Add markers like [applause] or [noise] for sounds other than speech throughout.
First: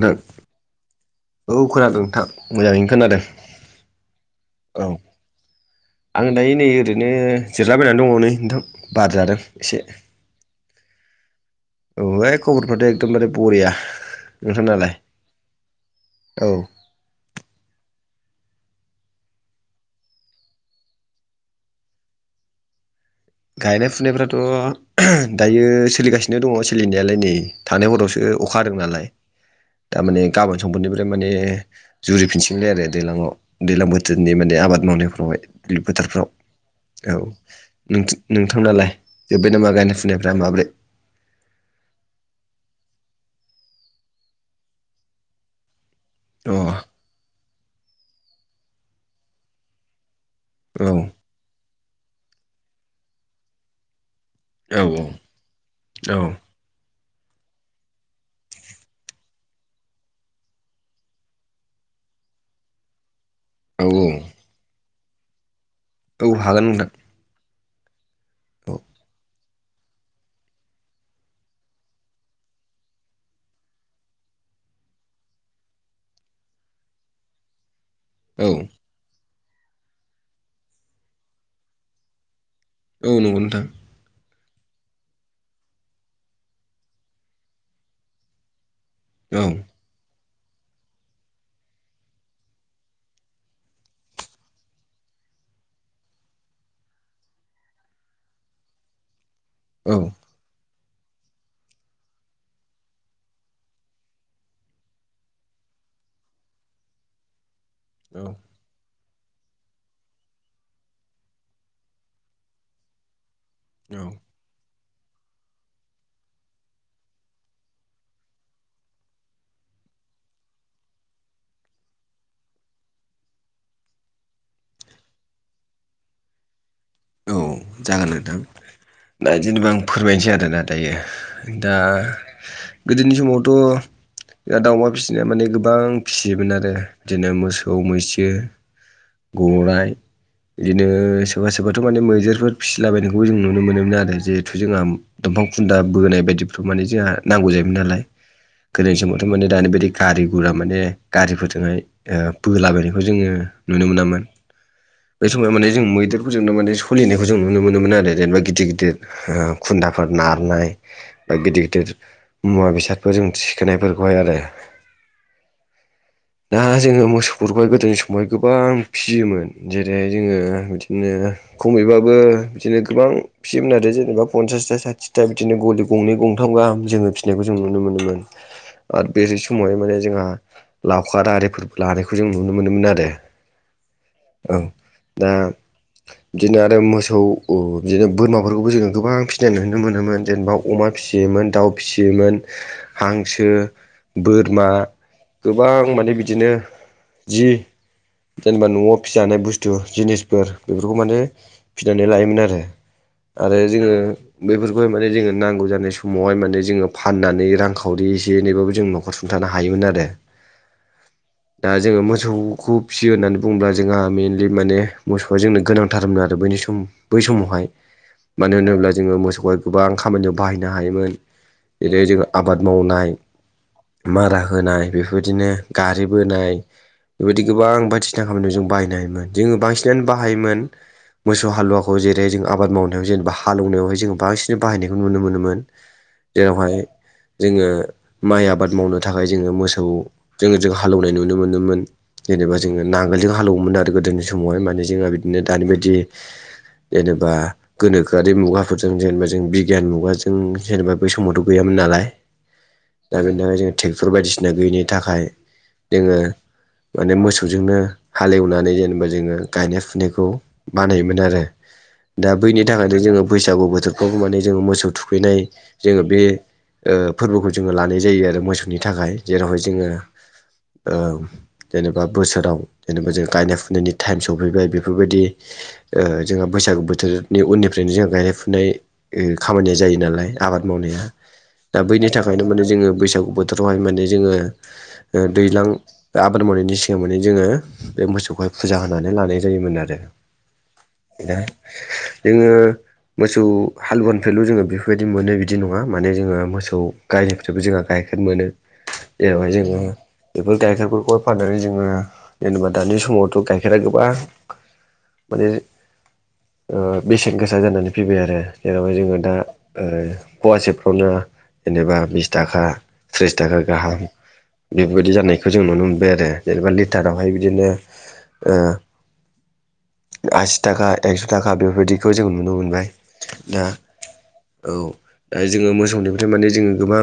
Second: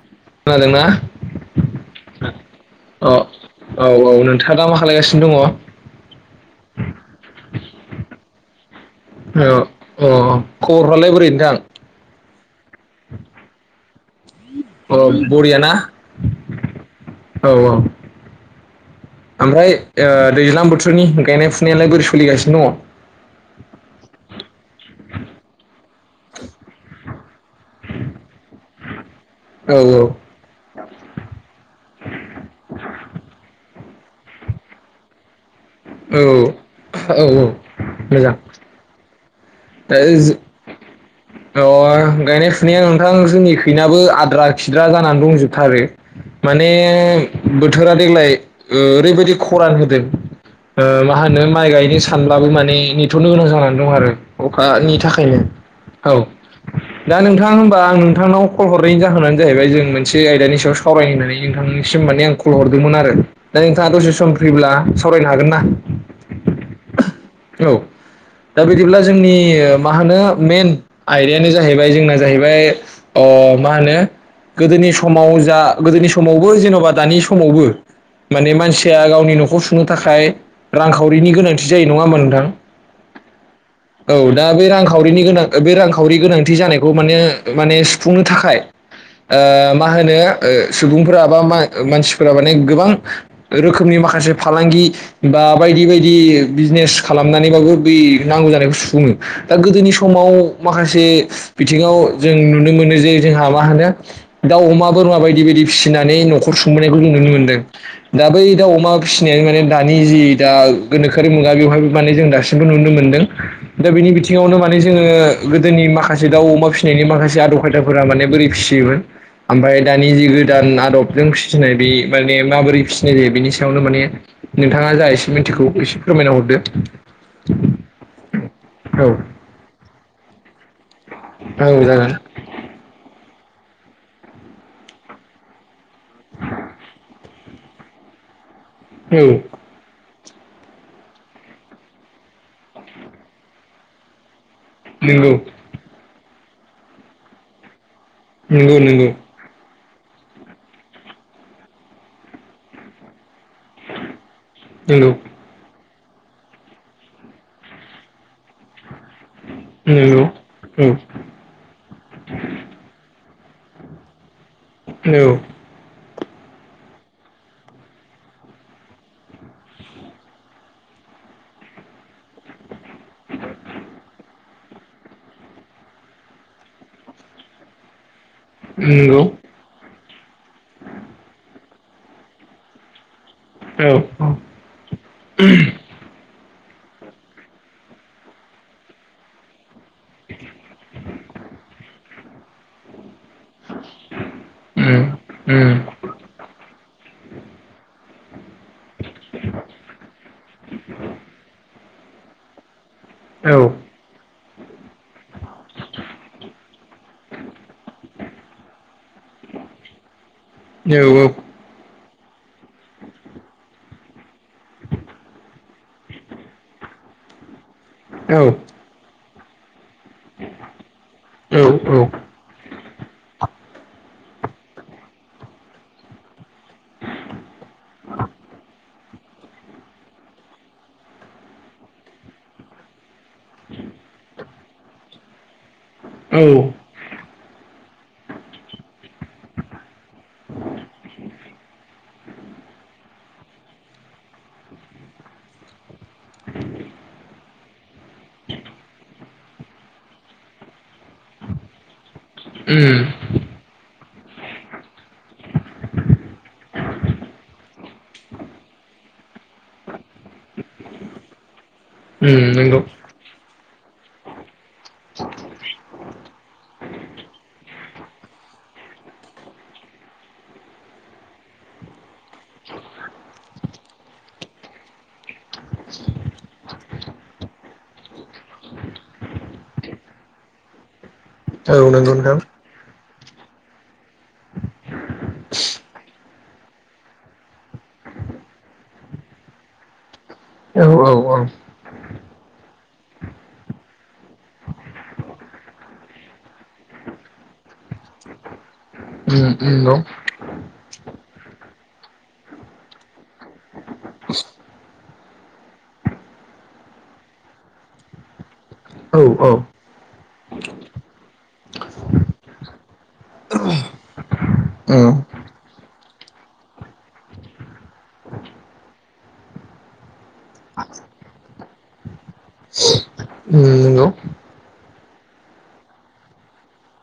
नोंथां खोनादोंना? औ खोनादों नोंथां मोजाङैनो अ खोनादों औ औ नोंथाङा दा मा औ खालायगासिनो दङ? आं दायो नै ओरैनो जिरायलाबायनानै दङ नै नोंथां बार जादों एसे। फ्रालाय बोरै नोथां? औ इ खबरफ्राथ' एखदमबारे बरिया। नोंथांनालाय? अ बरिया ना औ औ औ। ओमफ्राय ओ दैज्लां बोथोरनि गायनाय फुनायालाय बोरै सलिगासिनो दङ? गायनाय फुनायफ्रा थ' दायो सोलिगासिनो दङ सोलिनायालाय नै थांनाय हरावसो अखा हादों नालाय। औ दामाने औ गाबोन समफोरनिफ्राय माने जुरिफिनसिगोनलाय आरो दैलाङाव दैलां बो थोरनि माने आबाद मावनायफ्रावहाय फोथारफ्राव औ। नोंथां-नोंथांनालाय? दा इज ओ गायनाय फुनाया नोंथां जोंनि खैनाबो आद्रा खिद्रा जानानै दंजोबथारो अ माने बोथोरा देग्लाय ओरैबायदि खरान होदों औ ओ मा होनो माइ गाय नो सानब्लाबो माने नेथ'नो गोनां जानानै दं आरो। अखानि औ थाखायनो औ। दा नोंथां होनबा आं नोंथांनाव कल हरनायनि जाहोनानो जाहैबाय जों मोनसे आयदानि सायाव सावरायनो होननानै नोंथांनिसिम माने आं कल हरदोंमोन आरो। दा औ नोंथाङा औ दसे सम फ्रिब्ला सावरायनो हागोन ना? औ हागोन नोंथां। औ दा औ बिदिब्ला जोंनि मा होनो मेन आयदायानो जाहैबाय जोंना जाहैबाय ओ मा होनो गोदोनि समाव जा गोदोनि समावबो जेन'बा दानि समावबो औ माने मानसिया गावनि न'खौ सुनो थाखाय रांखावरिनि गोनांथि जायो नङा होमबा नोंथां। औ नंगौ नोंथां। औ दा बे रांखावरिनि गोनां बे रांखावरि गोनांथि जानायखौ माने माने सुफुंनो थाखाय औ ओ मा होनो ओ सुबुंफोरा बा मानसिफोरा माने गोबां रोखोमनि माखासे फालांगि बा बायदि बायदि बिजिनेस खालामनानैबाबो बै नांगौ जानायखौ सुफुङो। दा गोदोनि औ समाव माखासे बिथिङाव जों नुनो मोनो जे जोंहा मा होनो, दाउ अमा बोरमा बायदि बायदि फिसिनानै न'खर सुंबोनायखौ जों नुनो मोनदों औ दा बै दा अमा फिसिनाय माने दानि जि दा गोनोखोआरि मुगा बेवहायबो माने जों दासिमबो नुनो मोनदों दा औ बिनि बिथिङावनो माने जोङो गोदोनि माखासे दाउ अमा फिसिनायनि माखासे आदब खायदाफोरा माने बोरै फिसियोमोन ओमफ्राय दानि जि गोदान आदबजों फिसिनाय बे माने माबोरै फिसिनाय जायो बिनि सायावनो माने नोंथाङा जा एसे मिन्थिगौ एसे फोरमायना हरदो। औ जागोन नोंथां औ औ दा जेनेबा आं फोरमायनोसै आरोना दायो दा जागोन औ गोदोनि समावथ' दा दाउमा फिसिनाया माने गोबां फिसियोमोन आरो बिदिनो मोसौ मैसो गराइ बिदिनो सोरबा सोरबाथ' माने मैदेरफोर फिसिलाबायनायखौबो जों नुनो मोनोमोन आरो जिहेथु जोंहा नंगौ दंफां खुन्दा बोनाय बायदिफ्राव माने जोंहा नांगौ जायोमोन नालाय। नंगौ गोदोनि नंगौ नंगौ समावथ' माने दानि बादि गारि गुरा माने गारिफोरजोंहाय ओ बोलाबनायखौ जोङो नुनो मोनामोन बै समाव माने जों मै जोंनो माने सलिनायखौ जों नुनो मोनो मोन आरो जेनेबा गिदिर गिदिर। ओ खुन्दाफोर नारनाय औ औ नंगौ बा गिदिर गिदिर मुवा बेसादफोर जों थिखोनायफोरखौ हाय आरो। औ। दा जोङो मोसौफोरखौहाय गोदोनि समावहाय गोबां फिसियोमोन जेरैहाय जोङो बिदिनो ओ खमैबाबो बिदिनो गोबां फिसिमोन आरो जेनेबा पन्सासथा साथिथा बिदिनो गलि गंनै गंथाम गाहाम जोङो फिसिनायखौ जों नुनो मोनोमोन आरो बे समावहाय माने जोंहा गारिफोर लानायखौ जों नुनो मोनोमोन आरो। औ औ दा बिदिनो आरो आरो मोसौ बिदिनो बोरमाफोरखौबो जोङो गोबां फिसिनाय नु नुनो मोनोमोन जेनेबा अमा फिसियोमोन दाउ फिसियोमोन। हांसो बोरमा उम उम गोबां माने बिदिनो जि जेनेबा न'आव फिसाानाय बुस्थु जिनिसफोर बेफोरखौ माने फिनानै लायोमोन आरो। आरो औ औ जोङो बेफोरखौहाय माने जोङो नांगौ जानाय समावहाय माने जोङो फाननानै रांखावरि एसे एनैबाबो जों न'खर सुंथानो हायोमोन आरो। औ औ। ओ मोसौखौ फिसियो होननानै बुङोब्ला जोंहा मेइेनलि माने मोसौआ जोंनो गोनां थारमोन आरो बैनि सम बै समावहाय औ मानो होनोब्ला जोङो मोसौ गोबां खामानियाव बाहायनो हायोमोन औ जेरै जों आबाद मावनाय मारा होनाय बेफोरदिनो गारि बोनाय बेबायदि गोबां बायदिसिना खामानियाव जों बाहायनो हायोमोन जोङो बांसिनानो बाहायोमोन। मोसौ हालुवाखौ जेरै जों आबाद मावनायाव जेनेबा हालौनायावहाय जोङो बांसिन बाहायनायखौ नुनो मोनोमोन औ जेरावहाय जोङो माइ आबाद मावनो थाखाय जोङो मोसौ जोङो जों हालेवनाय नुनो मोनोमोन। जेनेबा जोङो नांगोलजों हालेवोमोन आरो गोदोनि समावहाय माने जोंहा बिदिनो दानि बायदि। जेनेबा गोनोखोआरि मुगाफोरजों जेनेबा जों बिगियान मुगाजों जेनेबा बै समावथ' गैयामोन नालाय उम दा बेनि थाखाय जों ट्रेक्टर बायदिसिना गैयिनि थाखाय जोङो माने मोसौजोंनो हालेवनानै जेनेबा जोङो गायनाय फुनायखौ बानायोमोन आरो। दा उम बैनि नंगौ थाखायनो जोङो बैसागु बोथोरखौ माने जोङो मोसौ थुखैनाय जोङो बे ओ फोरबोखौ जोङो लानाय जायो आरो मोसौनि थाखाय जेरावहाय जोङो। ओ जेनेबा बोसोराव जेनेबा जों गायनाय फुनायनि टाइम सफैबाय बेफोरबायदि। ओ जोंहा बैसागो बोथोरनि उननिफ्रायनो जोंहा गायनाय फुनाय ओ खामानिया जायो नालाय। आबाद मावनाया दा औ बैनि नंगौ नोंथां थाखायनो माने जोङो बैसागु बोथोरावहाय माने जोङो। ओ दैज्लां आबाद मावनायनि सिगां माने जोङो बे मोसौखौहाय फुजा होनानै लानाय जायोमोन आरो। औ औ औ जोङो मोसौ हालुवानिफ्रायल' जोङो बेफोरबायदि मोनो बिदि नङा माने जोङो मोसौ गायनिफ्रायबो जोंहा गाय [unintelligible] मोनो। जेरावहाय उम जोङो उम न बेफोर गाइखेरफोरखौ फाननानै जोङो जेनेबा दानि समावथ' गाइखेरा गोबां माने बेसेन गोसा जानानै फैबाय आरो जेरावहाय जोङो दा औ औ ओ फवासेफ्रावनो जेनेबा बिस थाखा थ्रिस थाखा गाहाम बेफोरबायदि उम जानायखौ जों नुनो मोनबाय आरो जेनेबा लिटारावहाय बिदिनो। ओ आसि तागा एक्स तागा बेफोरबायदिखौ जों नुनो मोनबाय दा उम नंगौ औ दा जोङो मोसौनिफ्राय माने जोङो गोबां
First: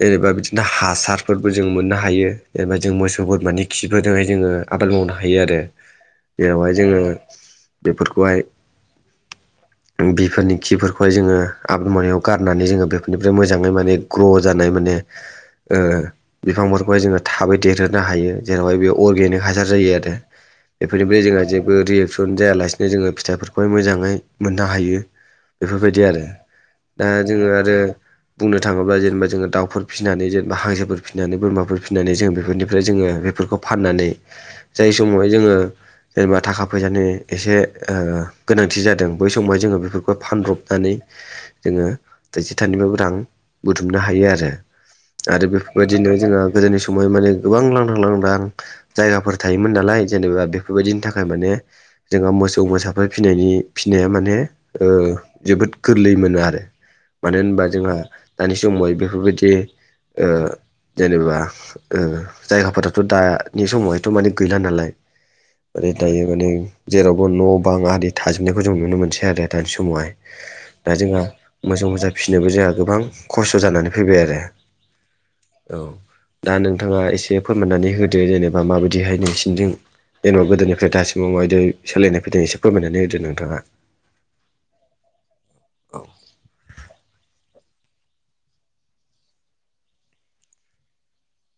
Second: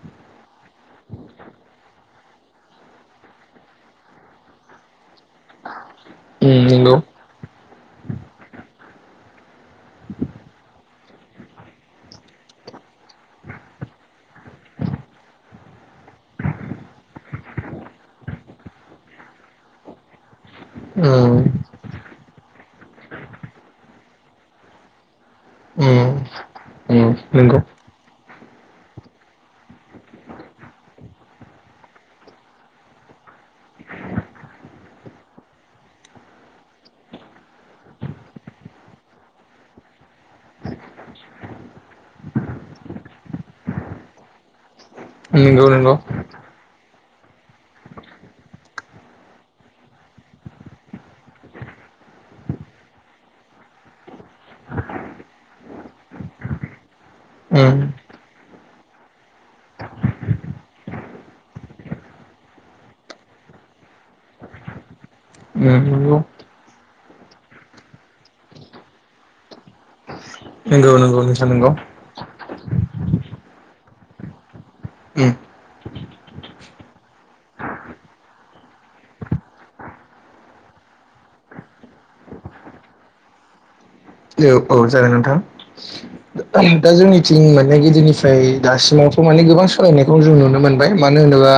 जेनेबा बिदिनो हासार खिफोरबो जों मोननो हायो जेनेबा जों मोसौ बोरमानि खिफोरजोंहाय जोङो आबाद मावनो हायो आरो उम जेरावहाय नंगौ जोङो बेफोरखौहाय बिफोरनि खिफोरखौहाय जोङो आब मावनायाव गारनानै जोङो बेफोरनिफ्राय मोजाङै माने ग्र' जानाय माने ओ बिफांफोरखौहाय जोङो थाबै देरहोनो हायो जेरावहाय बे अर्गेनिक हासार जायो आरो बेफोरनिफ्राय उम जोंहा जेबो रियेकसन जायालासिनो जोङो फिथाइफोरखौहाय मोजाङै मोननो हायो। बेफोरबायदि उम आरो दा उम जोङो नंगौ आरो बुंनो थाङोब्ला जेनेबा जोङो दाउफोर फिसिनानै जेनेबा हांसोफोर फिसिनानै बोरमाफोर फिनानै जों बेफोरनिफ्राय जोङो बेफोरखौ फाननानै जाय समावहाय जोङो जेनेबा थाखा फैसानि एसे गोनांथि जादों बै समावहाय जोङो बेफोरखौ फानब्रबनानै जोङो नैजिथानिबो रां बुथुमनो हायो आरो आरो नंगौ नंगौ बेफोरबायदिनो जोङो गोदोनि सम समै माने गोबां लांदां लांदां जायगाफोर थायोमोन नालाय जेनेबा बेफोरबायदिनि थाखाय माने जोंहा मोसौ मोसाफोर फिनायनि फिसिनाया माने जोबोद गोरलै मोनो आरो मानो होनबा उम जोंहा दानि समावहाय बेफोरबायदि जेनेबा जायगाफोराथ' दानि समावहायथ' माने गैला नालाय। उम आरो नंगौ दायो माने जेरावबो न' बां आरि थाजोबनायखौ जों नुनो मोनसै आरो दानि समावहाय दा नंगौ जोंहा नंगौ नोंथां नंगौ मोजां मोजां फिसिनोबो जाया। गोबां खस्थ' जानानै फैबाय आरो उम औ दा नोंथाङा एसे फोरमायनानै होदो जेनेबा माबायदिहाय नोंसिनिजों? जेनेबा गोदोनिफ्राय दासिमाव मायदि सोलायनाय फैदोंनाय एसे फोरमायनानै होदों नोंथाङा औ औ जागोन नोंथां औ दा जोंनिथिं मान नाय गिदिरनिफ्राय दासिमावथ' माने गोबां सोलायनायखौ जों नुनो मोनबाय मानो होनोबा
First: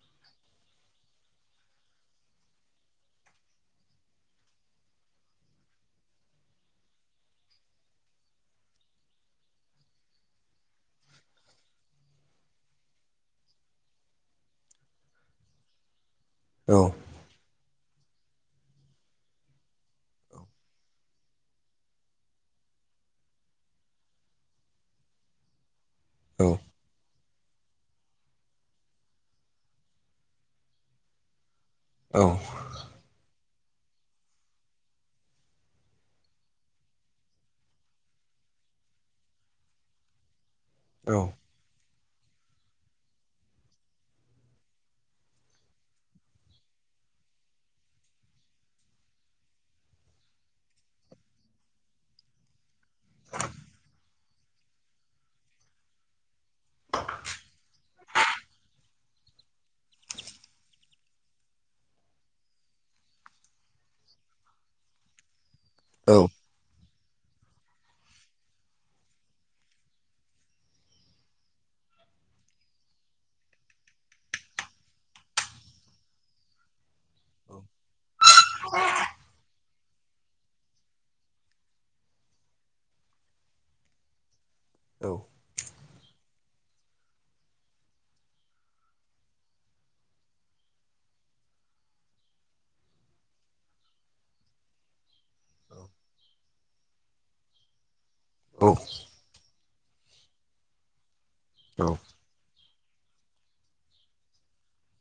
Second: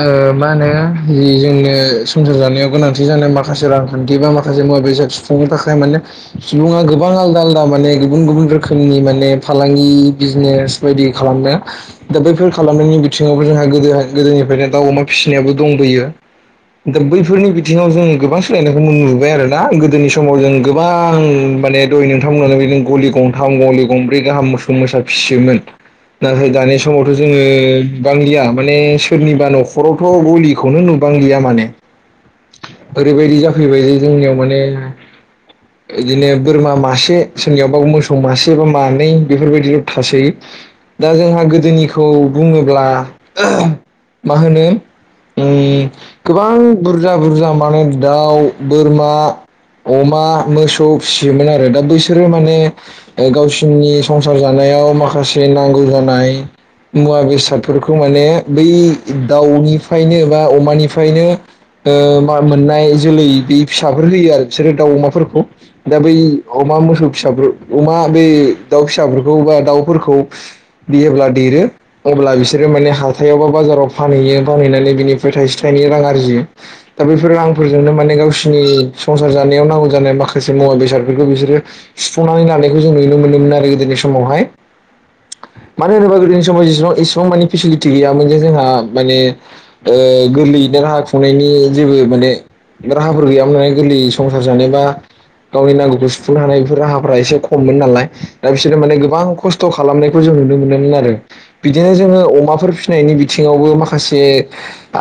ओ मा होनो जि जोंनो संसार जानायाव गोनांथि जानाय माखासे रांखान्थि बा माखासे मुवा सुफुंनो थाखाय माने सुबङा गोबां आलदा आलदा माने गुबुन गुबुन रोखोमनि माने फालांगि बिजनेस बायदि खालाम। दा बैफोर खालामनायनि बिथिङावबो जोंहा गोदो गोदोनिफ्रायनो दाउ अमा फिसिनायाबो दंबोयो। औ दा बैफोरनि बि बिथिङाव जों गोबां सोलायनायखौ नुबाय आरोना गोदोनि समाव जों गोबां माने दय नोंथांमोन बिदिनो गलि गंथाम गलि गंब्रै गाहाम मोसौ मोसा फिसियोमोन। औ नाथाय दानि समावथ' जोङो बि बांलिया माने सोरनिबा न'खरावथ' गलिखौनो नु बांलिया माने औ ओरैबायदि जाफैबायलै जोंनियाव माने बिदिनो बोरमा मासे सोरनियावबा मोसौ मासे बा मानै बेफोरबायदिल' थासै दा औ जोंहा गोदोनि खौ बुङोब्ला मा होनो गोबां बुरजा बुरजा माने दाउ बोरमा अमा मोसौ फिसियोमोन आरो दा बैसोरो माने गावसोरनि संसार जानाय बेयाव माखासे नांगौ जानाय मुवा बेसादफोरखौ माने बै दाउनिफ्रायनो बा अमानिफ्रायनो ओ मा मोननाय जोलै बे फिसाफोर होयो आरो बिसोरो दाउ अमाफोरखौ दा बै औ अमा मोसौ फिसा अमा बे दाउ फिसाफोरखौ बा दाउफोरखौ बियोब्ला देरो अब्ला बिसोरो माने हाथायाव बा बाजाराव फानहैयो फानहैनानै बिनिफ्राय थाइसे थाइनै नि रां आरजियो दा बेफोर रांफोरजोंनो माने गावसिनि संसार जानायाव नांगौ जानाय माखासे मुवा बेसादफोरखौ बिसोरो सुफुंनानै लानायखौ जों नुनो मोनोमोन आरो गोदोनि समावहाय औ मानो होनोबा गोदोनि समाव जेसेबां एसेबां माने फेसिलिटि गैयामोन जे जोंहा माने ओ गोरलैयैनो राहा खुंनायनि जेबो माने राहाफोर गैयामोन नालाय गोरलै संसार जानाय बा गावनि नांगौखौ सुफुंनो हानाय बेफोर राहाफ्रा एसे खममोन नालाय दा औ बिसोरनो माने गोबां खस्थ' खालामनायखौ जों नुनो मोनदोंमोन आरो बिदिनो जोङो अमाफोर फिसिनायनि बिथिङावबो माखासे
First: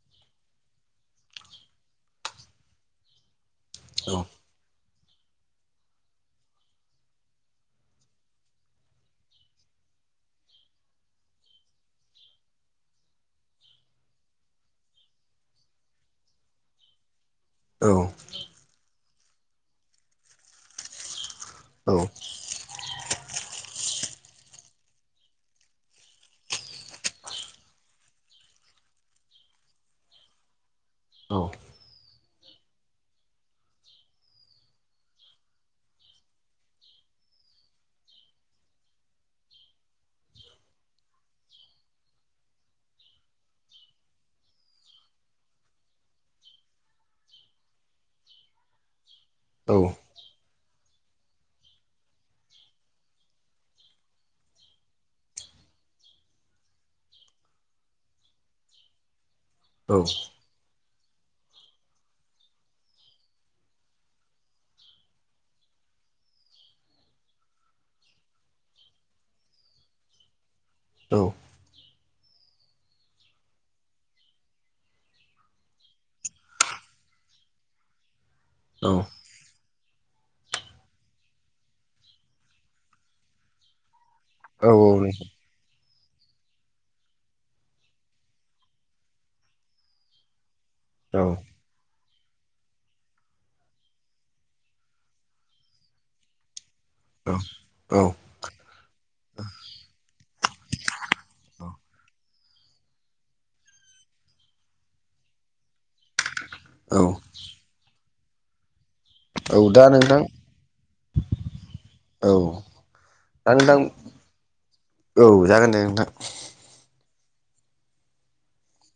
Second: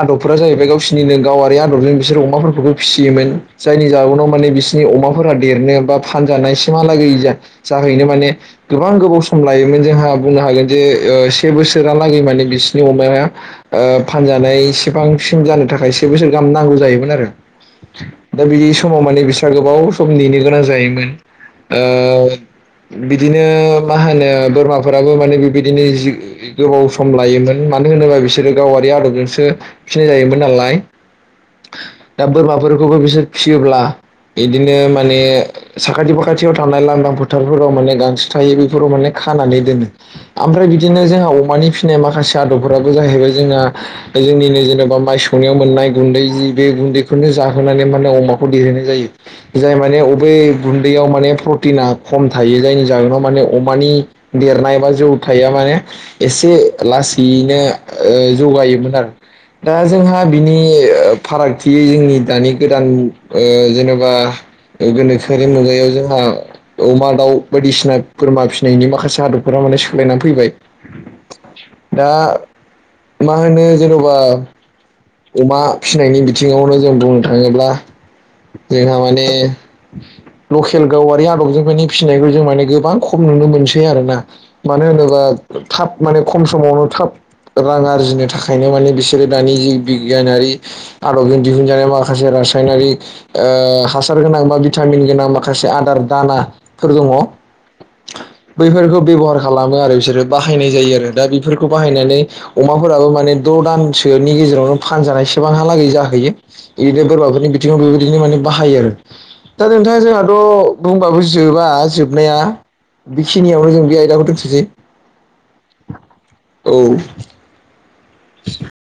आदबफोरा जाहैबाय गावसि निनो गावआारि आदबजों बिसोर अमाफोरखौबो फिसियोमोन जायनि औ जाहोनाव माने बिसिनि अमाफोरा देरनो बा फानजानायमहालाग जाहैनो माने गोबां गोबाव सम लायोमोन जोंहा बुंनो हागोन जे ओ से बोसोरहालागै माने बिसिोरनि अमाया फानजानाय सेबांसिम जानो थाखाय से बोसोर गाहाम नांगौ जायोमोन आरो औ दा बि समाव माने बिसोर गोबाव सम नेनो गोनां जायोमोन औ ओ बिदिनो मा होनो बोरमाफोराबो माने बेबायदिनो जि गोबाव सम लायोमोन मान होनोबा बिसोरो गावारि आदबजोंसो फिनाय जायोमोन नालाय दा बोरमाफोरखौबो बिसोर फिसियोब्ला इदिनो माने साखाथि फाखाथियाव थानाय लांदां फोथारफोराव माने गांसो थायो बेफोराव माने खानानै दोनो ओमफ्राय बिदिनो जोंहा अमानि फिसिनाय माखासे आदबफोराबो जाहैबाय जोंना जोंनिनो जेनेबा माइ सौनायाव मोननाय गुन्दै जि बे गुन्दैखौनो जाहोनानै माने अमाखौ देरहोनाय जायो जाय माने अबे दैयाव माने प्रटिना खम थायो जायनि जाहोनाव माने अमानि देरनाय एबा जौ थाया माने एसे लासैयैनो ओ जौगायोमोन आरो दा जोंहा फारागथि जोंनि दानि गोदान ओ जेनेबा गोनोखोआरि मुगायाव जोंहा अमा दाउ बायदिसिना बोरमा फिसिनायनि माखासे आदबफोरा माने सोलायनानै फैबाय दा मा होनो जेनबा अमा फिनायनि बिथिङावनो जों बुंनो थाङोब्ला जोंहा माने लकेल गावारि आदबजों माने फिसिनायखौ जों माने गोबां खम नुनो मोनसै आरोना मानो होनोबा थाब माने खम समावनो थाब रां आरजिनो थाखायनो माने बिसोरो दानि जि बिगियानारि आदबजों दिहुन जानाय माखासे रासायनारिक ओ हासार गोनां बा भिटामिन गोनां माखासे आदार दाना फोर दङ बैफोरखौ बेब'हार खालामो आरो बिसोरो बाहायनाय जायो आरो दा बेफोरखौ बाहायनानै अमाफोराबो माने द' दानसोनि गेजेरावनो फानजानायसेबांहालागै जाखैयो औ बिदिनो बोरमाफोरनि बिथिङाव बेबायदिनो माने बाहायो आरो औ दा नोंथाङा नोंथां जोंहाथ' बुंबाबो जोबा औ जोबनाया। दा बेखिनियावनो नोंथां जों बे आयदाखौ दोनथ'सै। औ- जागोन दे नोंथां औ [inaudible]